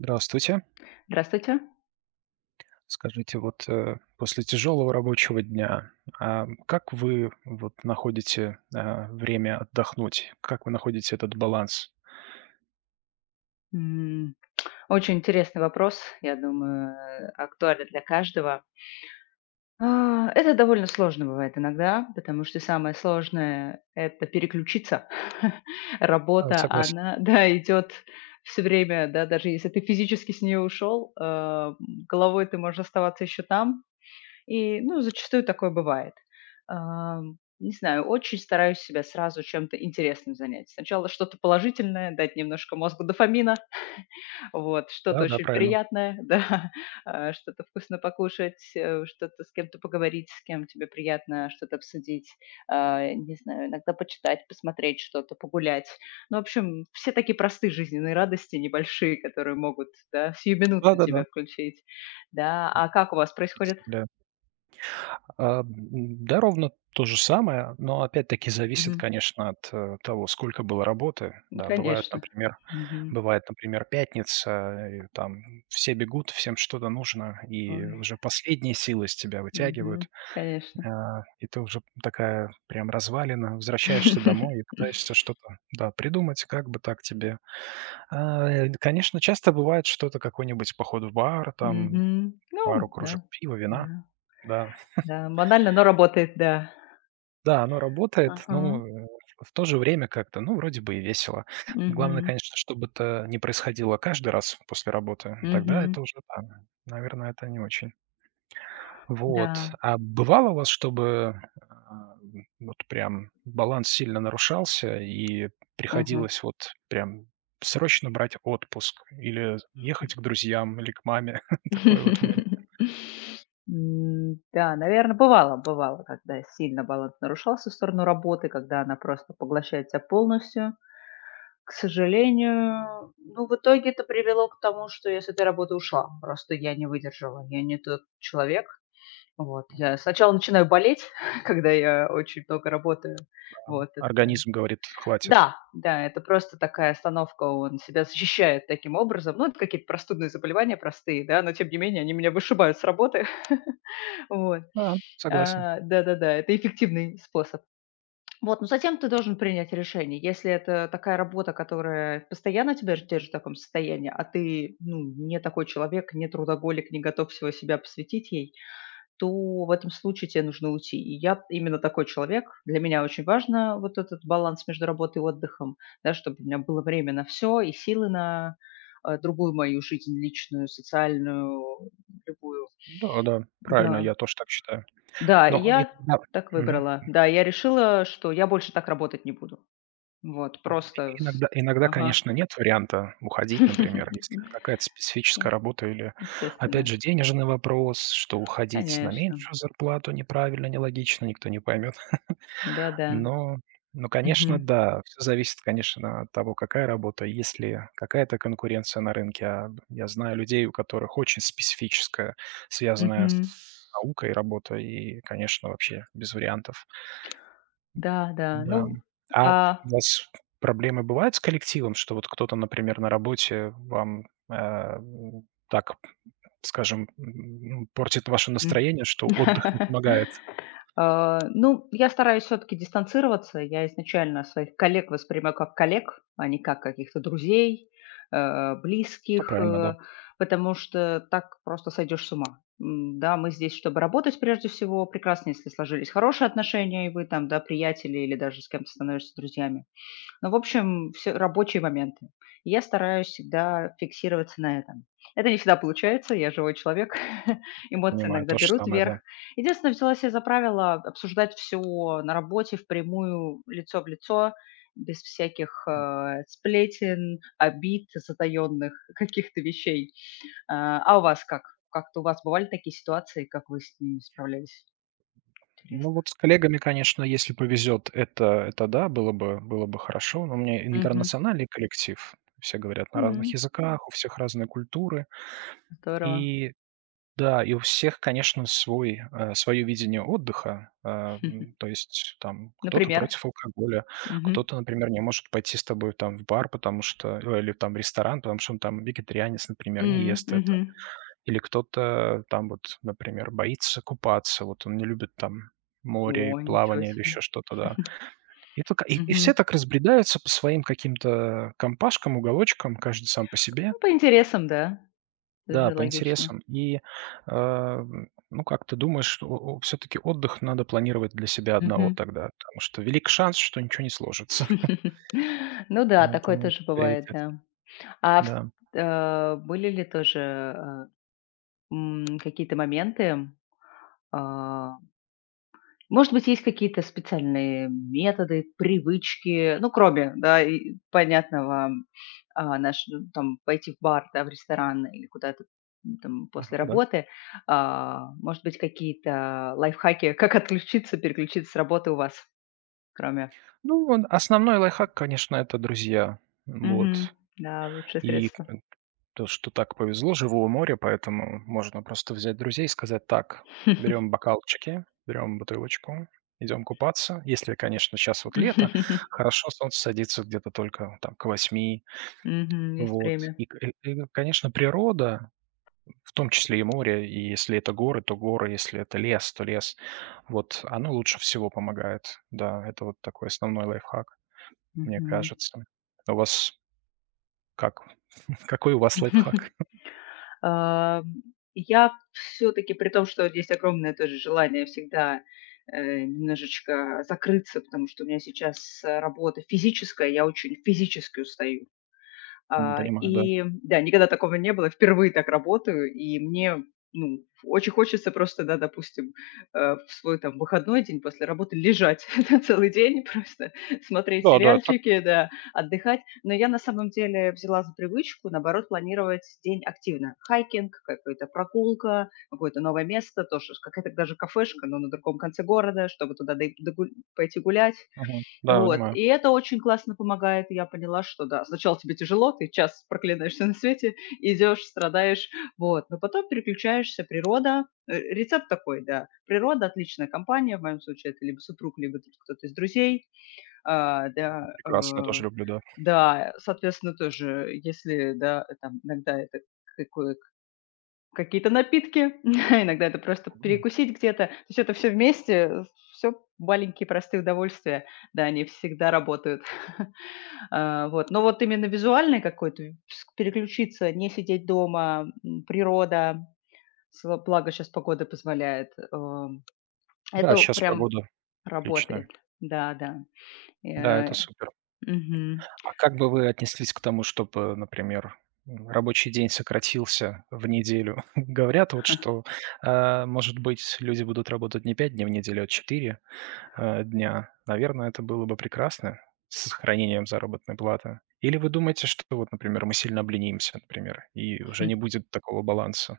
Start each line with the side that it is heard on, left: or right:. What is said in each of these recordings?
right: Здравствуйте.
left: Здравствуйте.
right: Скажите, вот, после тяжелого рабочего дня, как вы вот находите, время отдохнуть? Как вы находите этот баланс?
left: М, Очень интересный вопрос, я думаю, актуален для каждого. Это довольно сложно бывает иногда, потому что самое сложное — это переключиться.
right: Да,
left: Работа,
right: согласен.
left: она, да, идет все время, да, даже если ты физически с нее ушел, головой ты можешь оставаться еще там. И, ну, зачастую такое бывает. А, Не знаю, очень стараюсь себя сразу чем-то интересным занять. Сначала что-то положительное, дать немножко мозгу дофамина. Вот, что-то
right: Да-да,
left: очень
right: правильно.
left: приятное, да, что-то вкусно покушать, что-то с кем-то поговорить, с кем тебе приятно что-то обсудить, не знаю, иногда почитать, посмотреть что-то, погулять. Ну, в общем, все такие простые жизненные радости небольшие, которые могут, да, сиюминутно
right: Да-да-да.
left: тебя включить, да. А как у вас происходит?
right: Представляю. А, м, да, ровно то же самое, но опять-таки зависит,
left: Мгм.
right: конечно, от, того, сколько было работы.
left: Ну,
right: Да, бывают,
left: конечно.
right: например
left: Мгм.
right: бывает, например, пятница, и там все бегут, всем что-то нужно, и
left: Ой,
right: уже последние силы из тебя
left: мгм.
right: вытягивают,
left: Конечно.
right: и ты уже такая прям развалина. Возвращаешься домой и пытаешься что-то, да, придумать, как бы так тебе. Конечно, часто бывает что-то, какой-нибудь поход в бар, там
left: Мгм. Ну
right: пару
left: да,
right: кружек пива, вина,
left: да,
right: да.
left: да. Банально, но работает, да.
right: Да, оно работает,
left: Ага.
right: но, в то же время как-то, ну, вроде бы и весело. Главное,
left: Мгм.
right: конечно, чтобы это не происходило каждый раз после работы. Тогда
left: Мгм.
right: это уже, да, наверное, это не очень. Вот.
left: Да.
right: А бывало у вас, чтобы, вот прям баланс сильно нарушался и
left: Мгм.
right: приходилось вот прям срочно брать отпуск или ехать к друзьям или к маме? Такой вот момент.
left: Да, наверное, бывало, когда сильно баланс нарушался в сторону работы, когда она просто поглощает тебя полностью. К сожалению, ну, в итоге это привело к тому, что я с этой работы ушла. Просто я не выдержала, я не тот человек. Вот, я
right: Мгм.
left: сначала начинаю болеть, когда я очень много работаю.
right: Да.
left: Вот это.
right: Организм говорит: "Хватит".
left: Да, да, это просто такая остановка, он себя защищает таким образом. Ну, это какие-то простудные заболевания простые, да, но тем не менее они меня вышибают с работы. Вот.
right: Да, согласен.
left: Да-да-да, это эффективный способ. Вот, но затем ты должен принять решение. Если это такая работа, которая постоянно тебя держит в таком состоянии, а ты, ну, не такой человек, не трудоголик, не готов всего себя посвятить ей, то в этом случае тебе нужно уйти. И я именно такой человек. Для меня очень важно вот этот баланс между работой и отдыхом, да, чтобы у меня было время на все и силы на, другую мою жизнь, личную, социальную, любую.
right: Да, да, правильно,
left: Да,
right: я тоже так считаю.
left: да, и
right: Но
left: я
right: иногда.
left: так
right: Мгм.
left: выбрала. Да, я решила, что я больше так работать не буду. Вот,
right: Но и
left: просто с.
right: иногда,
left: Ага.
right: конечно, нет варианта уходить, например, если какая-то
left: М,
right: специфическая работа или, опять
left: естественно.
right: же, денежный вопрос, что уходить на
left: Конечно.
right: меньшую зарплату неправильно, нелогично, никто не поймет.
left: Да-да.
right: Но но, конечно,
left: Мгм.
right: да, всё зависит, конечно, от того, какая работа. Если какая-то конкуренция на рынке, а я знаю людей, у которых очень специфическая, связанная с
left: Мгм.
right: наукой работа, и, конечно, вообще без вариантов.
left: Да, да. Ну,
right: Да. А
left: а.
right: у вас проблемы бывают с коллективом, что вот кто-то, например, на работе вам, так, скажем, портит ваше
left: М.
right: настроение, что отдых не помогает?
left: Ну, я стараюсь все таки дистанцироваться. Я изначально своих коллег воспринимаю как коллег, а не как каких-то друзей,
right: Это
left: близких,
right: правильно, да.
left: потому что так просто сойдешь с ума. Да, мы здесь, чтобы работать прежде всего. Прекрасно, если сложились хорошие отношения, и вы там, да, приятели или даже с кем-то становишься друзьями. Ну, в общем, все рабочие моменты. И я стараюсь всегда фиксироваться на этом. Это не всегда получается, я живой человек,
right: Я
left: эмоции
right: понимаю,
left: иногда
right: то же
left: берут
right: самое,
left: верх.
right: да.
left: Единственное, взяла себе за правило обсуждать все на работе впрямую, лицо в лицо, без всяких,
right: М.
left: сплетен, обид, затаённых каких-то вещей. А у вас как? Как-то у вас бывали такие ситуации, как вы с ними справлялись?
right: Ну,
left: Интересно.
right: вот с коллегами, конечно, если повезет, это да, было бы хорошо, но у меня
left: Мгм.
right: интернациональный коллектив. Все говорят на разных
left: М.
right: языках, у всех разные культуры.
left: Здорово.
right: И Да, и у всех, конечно, свое видение отдыха. То есть там кто-то
left: Например?
right: против алкоголя,
left: Мгм.
right: кто-то, например, не может пойти с тобой там в бар, или там в ресторан, потому что он там вегетарианец, например, не
left: М,
right: ест это.
left: мгм.
right: Или кто-то там вот, например, боится купаться, вот он не любит там море, и
left: О, ничего
right: плавание или
left: себе.
right: еще что-то, да. И
left: Мгм.
right: все так разбредаются по своим каким-то компашкам, уголочкам, каждый сам по себе.
left: Ну, по интересам, да,
right: Да,
left: тоже
right: по
left: логично.
right: интересам. Ну, как ты думаешь, что все-таки отдых надо планировать для себя одного
left: Мгм.
right: тогда, потому что велик шанс, что ничего не сложится.
left: Ну да, такое
right: Поэтому
left: тоже бывает,
right: приоритет.
left: да. А вс
right: Да.
left: были ли тоже, э, какие-то моменты, а Может быть, есть какие-то специальные методы, привычки, ну, кроме, да, и понятного, наш, ну, там, пойти в бар, да, в ресторан или куда-то там
right: Ага,
left: после
right: да.
left: работы. Может быть, какие-то лайфхаки, как отключиться, переключиться с работы у вас, кроме...
right: Ну, он основной лайфхак, конечно, это друзья.
left: Мгм.
right: Вот.
left: Да, лучшее
right: И к
left: средство.
right: то, что так повезло, живу у моря, поэтому можно просто взять друзей и сказать: "Так, берем бокалчики, берем бутылочку, идем купаться". Если, конечно, сейчас вот лето, хорошо солнце садится где-то только там к восьми.
left: Мгм. Есть
right: Вот.
left: время.
right: И, конечно, природа, в том числе и море, и если это горы, то горы, если это лес, то лес. Вот оно лучше всего помогает. Да, это вот такой основной лайфхак, мне
left: Мгм.
right: кажется. А у вас как? Какой у вас лайфхак?
left: Ам, я все таки при том, что есть огромное тоже желание всегда, немножечко закрыться, потому что у меня сейчас, работа физическая, я очень физически устаю.
right: Понимаю, да.
left: И да, никогда такого не было. Впервые так работаю, и мне, ну, очень хочется просто, да, допустим, в свой там выходной день после работы лежать на целый день, просто смотреть
right: Да-да, так.
left: сериальчики, да, отдыхать. Но я на самом деле взяла за привычку, наоборот, планировать день активно. Хайкинг, какая-то прогулка, какое-то новое место, тоже какая-то даже кафешка, но на другом конце города, чтобы туда пойти гулять.
right: Мгм. Да,
left: Вот,
right: понимаю.
left: и это очень классно помогает. И я поняла, что да, сначала тебе тяжело, ты час проклинаешь всё на свете, идешь, страдаешь, вот, но потом переключаешься, природа. Рецепт такой, да: природа, отличная компания, в моем случае это либо супруг, либо тут кто-то из друзей. А, да, э,
right: Прекрасно, я тоже люблю, да.
left: да, соответственно, тоже, если, да, там иногда это какое. Какие-то напитки, иногда это просто
right: М,
left: перекусить где-то. То есть это все вместе, все маленькие простые удовольствия. Да, они всегда работают. Вот. Но вот именно визуальный какой-то, с переключиться, не сидеть дома, м, природа, сла благо сейчас погода позволяет.
right: Да,
left: Это
right: сейчас
left: прям
right: погода
left: работает.
right: отличная.
left: Да, да.
right: Да, это
left: Э,
right: супер.
left: мгм.
right: А как бы вы отнеслись к тому, чтобы, например, рабочий день сократился в неделю? Говорят вот, что, может быть, люди будут работать не 5 дней в неделю, а 4 дня. Наверное, это было бы прекрасно с сохранением заработной платы. Или вы думаете, что вот, например, мы сильно обленимся, например, и уже не будет такого баланса?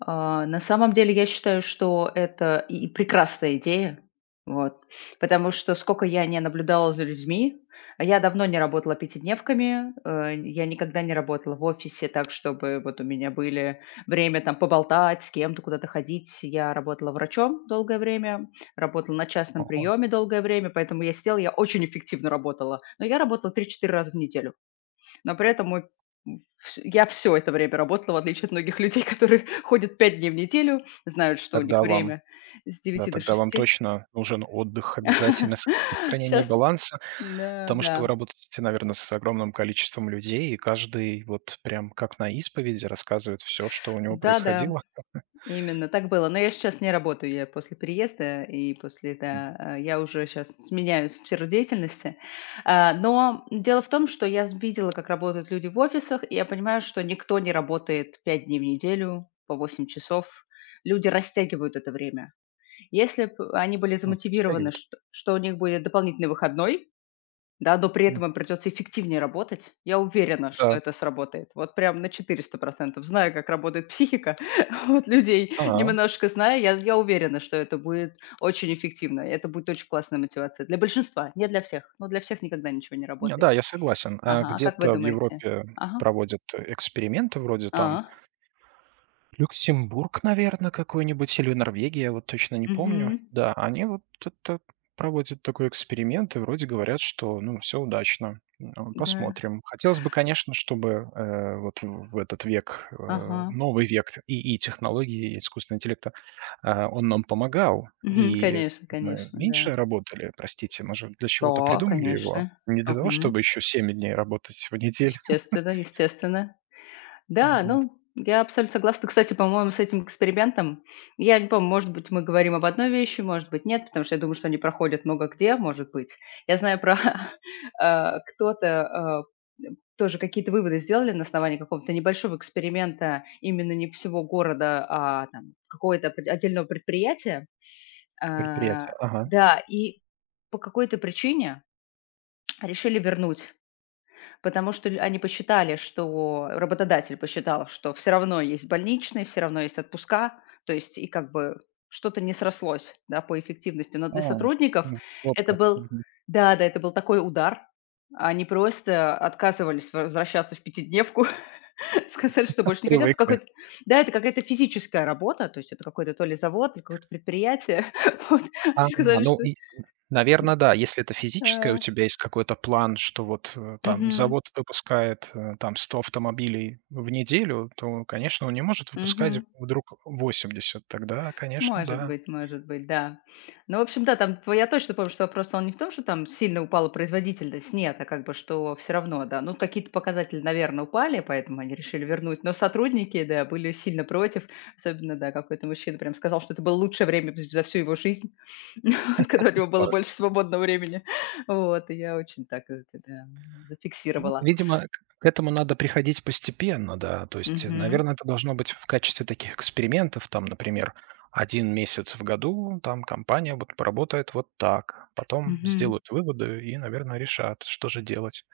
left: На самом деле я считаю, что это и прекрасная идея, вот. Потому что сколько я не наблюдала за людьми, а я давно не работала пятидневками, я никогда не работала в офисе так, чтобы вот у меня были время там поболтать, с кем-то куда-то ходить. Я работала врачом долгое время, работала на частном
right: Ага.
left: приеме долгое время, поэтому я сидела, я очень эффективно работала, но я работала три-четыре раза в неделю. Но при этом мой вс я все это время работала, в отличие от многих людей, которые ходят 5 дней в неделю, знают, что у них
right: Тогда вам
left: время с
right: Да,
left: девяти до
right: тогда вам
left: шести.
right: точно нужен отдых, обязательно с сохранение
left: Сейчас,
right: баланса,
left: да,
right: потому что вы
left: да.
right: работаете, наверное, с огромным количеством людей, и каждый вот прям как на исповеди рассказывает все, что у него происходило.
left: Да-да, именно так было. Но я сейчас не работаю, я после переезда и после,
right: Мгм.
left: да, я уже сейчас сменяюсь в сферу деятельности. Но дело в том, что я видела, как работают люди в офисах, и я понимаю, что никто не работает 5 дней в неделю по 8 часов. Люди растягивают это время. Если б они были замотивированы,
right: Стягивают.
left: что у них будет дополнительный выходной, да, но при
right: М,
left: этом им придется эффективнее работать, я уверена, что
right: да.
left: это сработает. Вот прям на 400. Знаю, как работает психика вот людей,
right: А,
left: немножко знаю, я уверена, что это будет очень эффективно. И это будет очень классная мотивация. Для большинства, не для всех. Но для всех никогда ничего не
right: Не,
left: работает.
right: да, я согласен. А
left: Ага, а как вы
right: где-то в
left: думаете?
right: Европе
left: Ага.
right: проводят эксперименты вроде там
left: А.
right: Люксембург, наверное, какой-нибудь или Норвегия, вот точно не помню.
left: Мгм.
right: Да, они вот это проводят такой эксперимент и вроде говорят, что, ну, все удачно.
left: Да.
right: Посмотрим. Хотелось бы, конечно, чтобы, вот в этот век,
left: Ага.
right: новый век и технологий и искусственного интеллекта, он нам помогал,
left: Мгм.
right: и
left: Конечно,
right: мы
left: конечно, да.
right: меньше работали, простите, мы же для чего-то
left: Да,
right: придумали его.
left: конечно.
right: Не для того,
left: Мгм.
right: чтобы еще 7 дней работать в неделю.
left: Естественно, естественно.
right: Ну
left: Да,
right: вот,
left: ну, я абсолютно согласна, кстати, по-моему, с этим экспериментом. Я не помню, может быть, мы говорим об одной вещи, может быть, нет, потому что я думаю, что они проходят много где, может быть. Я знаю про кто-то э, тоже какие-то выводы сделали на основании какого-то небольшого эксперимента именно не всего города, а там какого-то отдельного предприятия. А,
right: предприятие. Ага.
left: Да, и по какой-то причине решили вернуть. Потому что ль они посчитали, что работодатель посчитал, что все равно есть больничные, все равно есть отпуска, то есть и как бы что-то не срослось, да, по эффективности. Но
right: А,
left: для сотрудников
right: вот
left: это
right: как.
left: был.
right: Мгм.
left: Да-да, это был такой удар. Они просто отказывались возвращаться в пятидневку, сказали, что больше не хотят.
right: Привыкли.
left: Какой-то да, это какая-то физическая работа, то есть это какой-то то ли завод, то ли какое-то предприятие. Вот. Они сказали,
right: Ну
left: что,
right: и, наверно, да. Если это физическое, у
left: э
right: тебя есть какой-то план, что вот, там
left: Мгм,
right: завод выпускает, там 100 автомобилей в неделю, то, конечно, он не может выпускать
left: мгм.
right: вдруг 80. Тогда, конечно, да.
left: Может быть, да. Ну, в общем, да, там п я точно помню, что вопрос, он не в том, что там сильно упала производительность, нет, а как бы что все равно, да. Ну, какие-то показатели, наверное, упали, поэтому они решили вернуть, но сотрудники, да, были сильно против. Особенно, да, какой-то мужчина прям сказал, что это было лучшее время з за всю его жизнь, вот, когда у него было
right: Важно.
left: больше свободного времени. Вот, и я очень так это, да,
right: Ну,
left: зафиксировала.
right: видимо, к этому надо приходить постепенно, да. То есть,
left: Угу,
right: наверное, это должно быть в качестве таких экспериментов. Там, например, один месяц в году там компания вот поработает вот так, потом
left: угу,
right: сделают выводы и, наверное, решат, что же делать.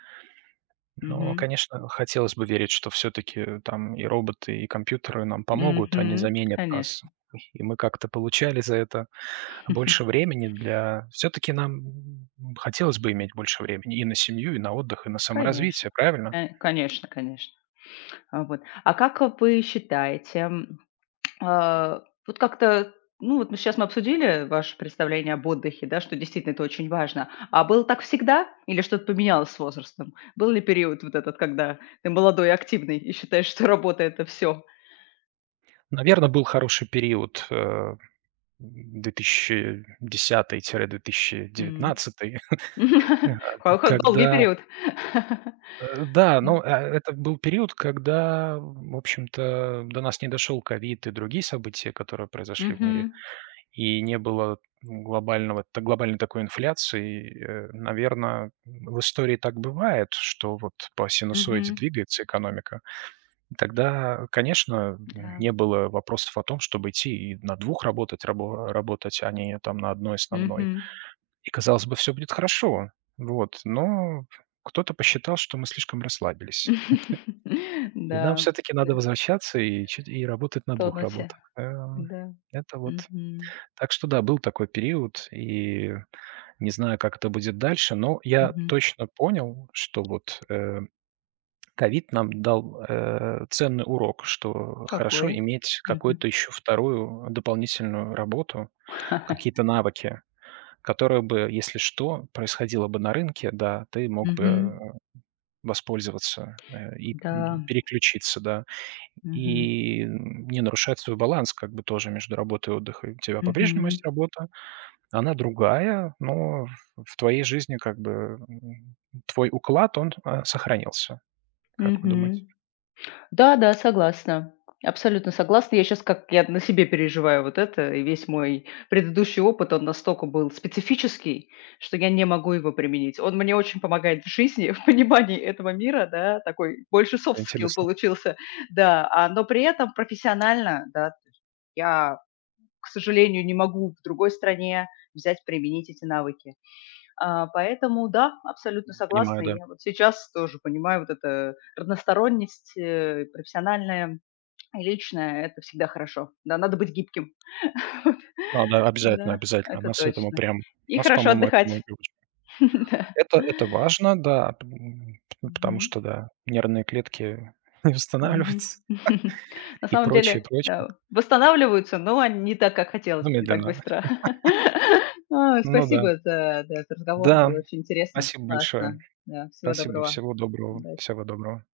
right: Но,
left: угу,
right: конечно, хотелось бы верить, что все-таки там и роботы, и компьютеры нам помогут, они
left: угу,
right: заменят нас,
left: конечно.
right: и мы как-то получали за это больше времени для... Все-таки нам хотелось бы иметь больше времени и на семью, и на отдых, и на
left: Конечно.
right: саморазвитие, правильно?
left: Конечно, конечно. Вот. Вы считаете, вот как-то, ну, вот мы сейчас мы обсудили ваше представление об отдыхе, да, что действительно это очень важно. А было так всегда или что-то поменялось с возрастом? Был ли период вот этот, когда ты молодой и активный и считаешь, что работа — это все?
right: Наверное, был хороший период э, две тысячи
left: М.
right: 2019
left: Хо хо долгий
right: когда
left: период.
right: Да,
left: Да.
right: но, это был период, когда, в общем-то, до нас не дошел ковид и другие события, которые произошли в мире,
left: Мгм.
right: и не было глобального та глобальной такой инфляции. Наверное, в истории так бывает, что вот по синусоиде
left: Мгм.
right: двигается экономика. Тогда, конечно,
left: Да.
right: не было вопросов о том, чтобы идти и на двух работать, а не там на одной основной.
left: Мгм.
right: И, казалось бы, все будет хорошо. Вот, но кто-то посчитал, что мы слишком расслабились. И нам
left: Да.
right: все таки
left: Да.
right: надо возвращаться и работать на двух работах.
left: В. Да.
right: Это вот
left: Мгм.
right: так что да, был такой период, и не знаю, как это будет дальше, но я
left: Мгм.
right: точно понял, что вот, ковид нам дал, ценный урок, что хорошо
left: Какой?
right: иметь
left: Мгм.
right: какую-то еще вторую дополнительную работу, какие-то навыки, которые бы, если что, происходило бы на рынке, да, ты мог бы,
left: Мгм.
right: воспользоваться,
left: Да.
right: переключиться, да.
left: Мгм.
right: И, не нарушать свой баланс как бы тоже между работой и отдыхом. У тебя по-прежнему
left: Мгм.
right: есть работа, она другая, но в твоей жизни как бы, м, твой уклад, он, сохранился. Как вы думаете?
left: Мгм. Да-да, согласна. Абсолютно согласна. Я сейчас как я на себе переживаю вот это, и весь мой предыдущий опыт, он настолько был специфический, что я не могу его применить. Он мне очень помогает в жизни, в понимании этого мира, да, такой больше soft
right: Это
left: skill
right: интересно.
left: получился, да, но при этом профессионально, да, то есть я к сожалению, не могу в другой стране взять, применить эти навыки. Поэтому да, абсолютно
right: Понимаю,
left: согласна. И
right: да.
left: я вот сейчас тоже понимаю, вот эта разносторонность, профессиональная и личная — это всегда хорошо. Да, надо быть гибким. Вот.
right: Да, да, обязательно,
left: Да,
right: обязательно.
left: это
right: Нас этому
left: точно.
right: прям
left: И
right: нас,
left: хорошо
right: по-моему, этому
left: отдыхать.
right: и учат.
left: Да.
right: Это важно, да, п м, п потому
left: Мгм.
right: что, да, нервные клетки не
left: Мгм.
right: восстанавливаются
left: На
right: и
left: самом
right: прочее,
left: деле,
right: прочее.
left: да, восстанавливаются, но они не так, как хотелось
right: Ну,
left: бы, не так
right: медленно.
left: быстро.
right: Ну да.
left: Спасибо за, да, этот разговор.
right: Да.
left: Было очень интересно,
right: Спасибо большое.
left: классно. Да, всего
right: Спасибо,
left: доброго.
right: всего доброго,
left: Удачи.
right: всего доброго.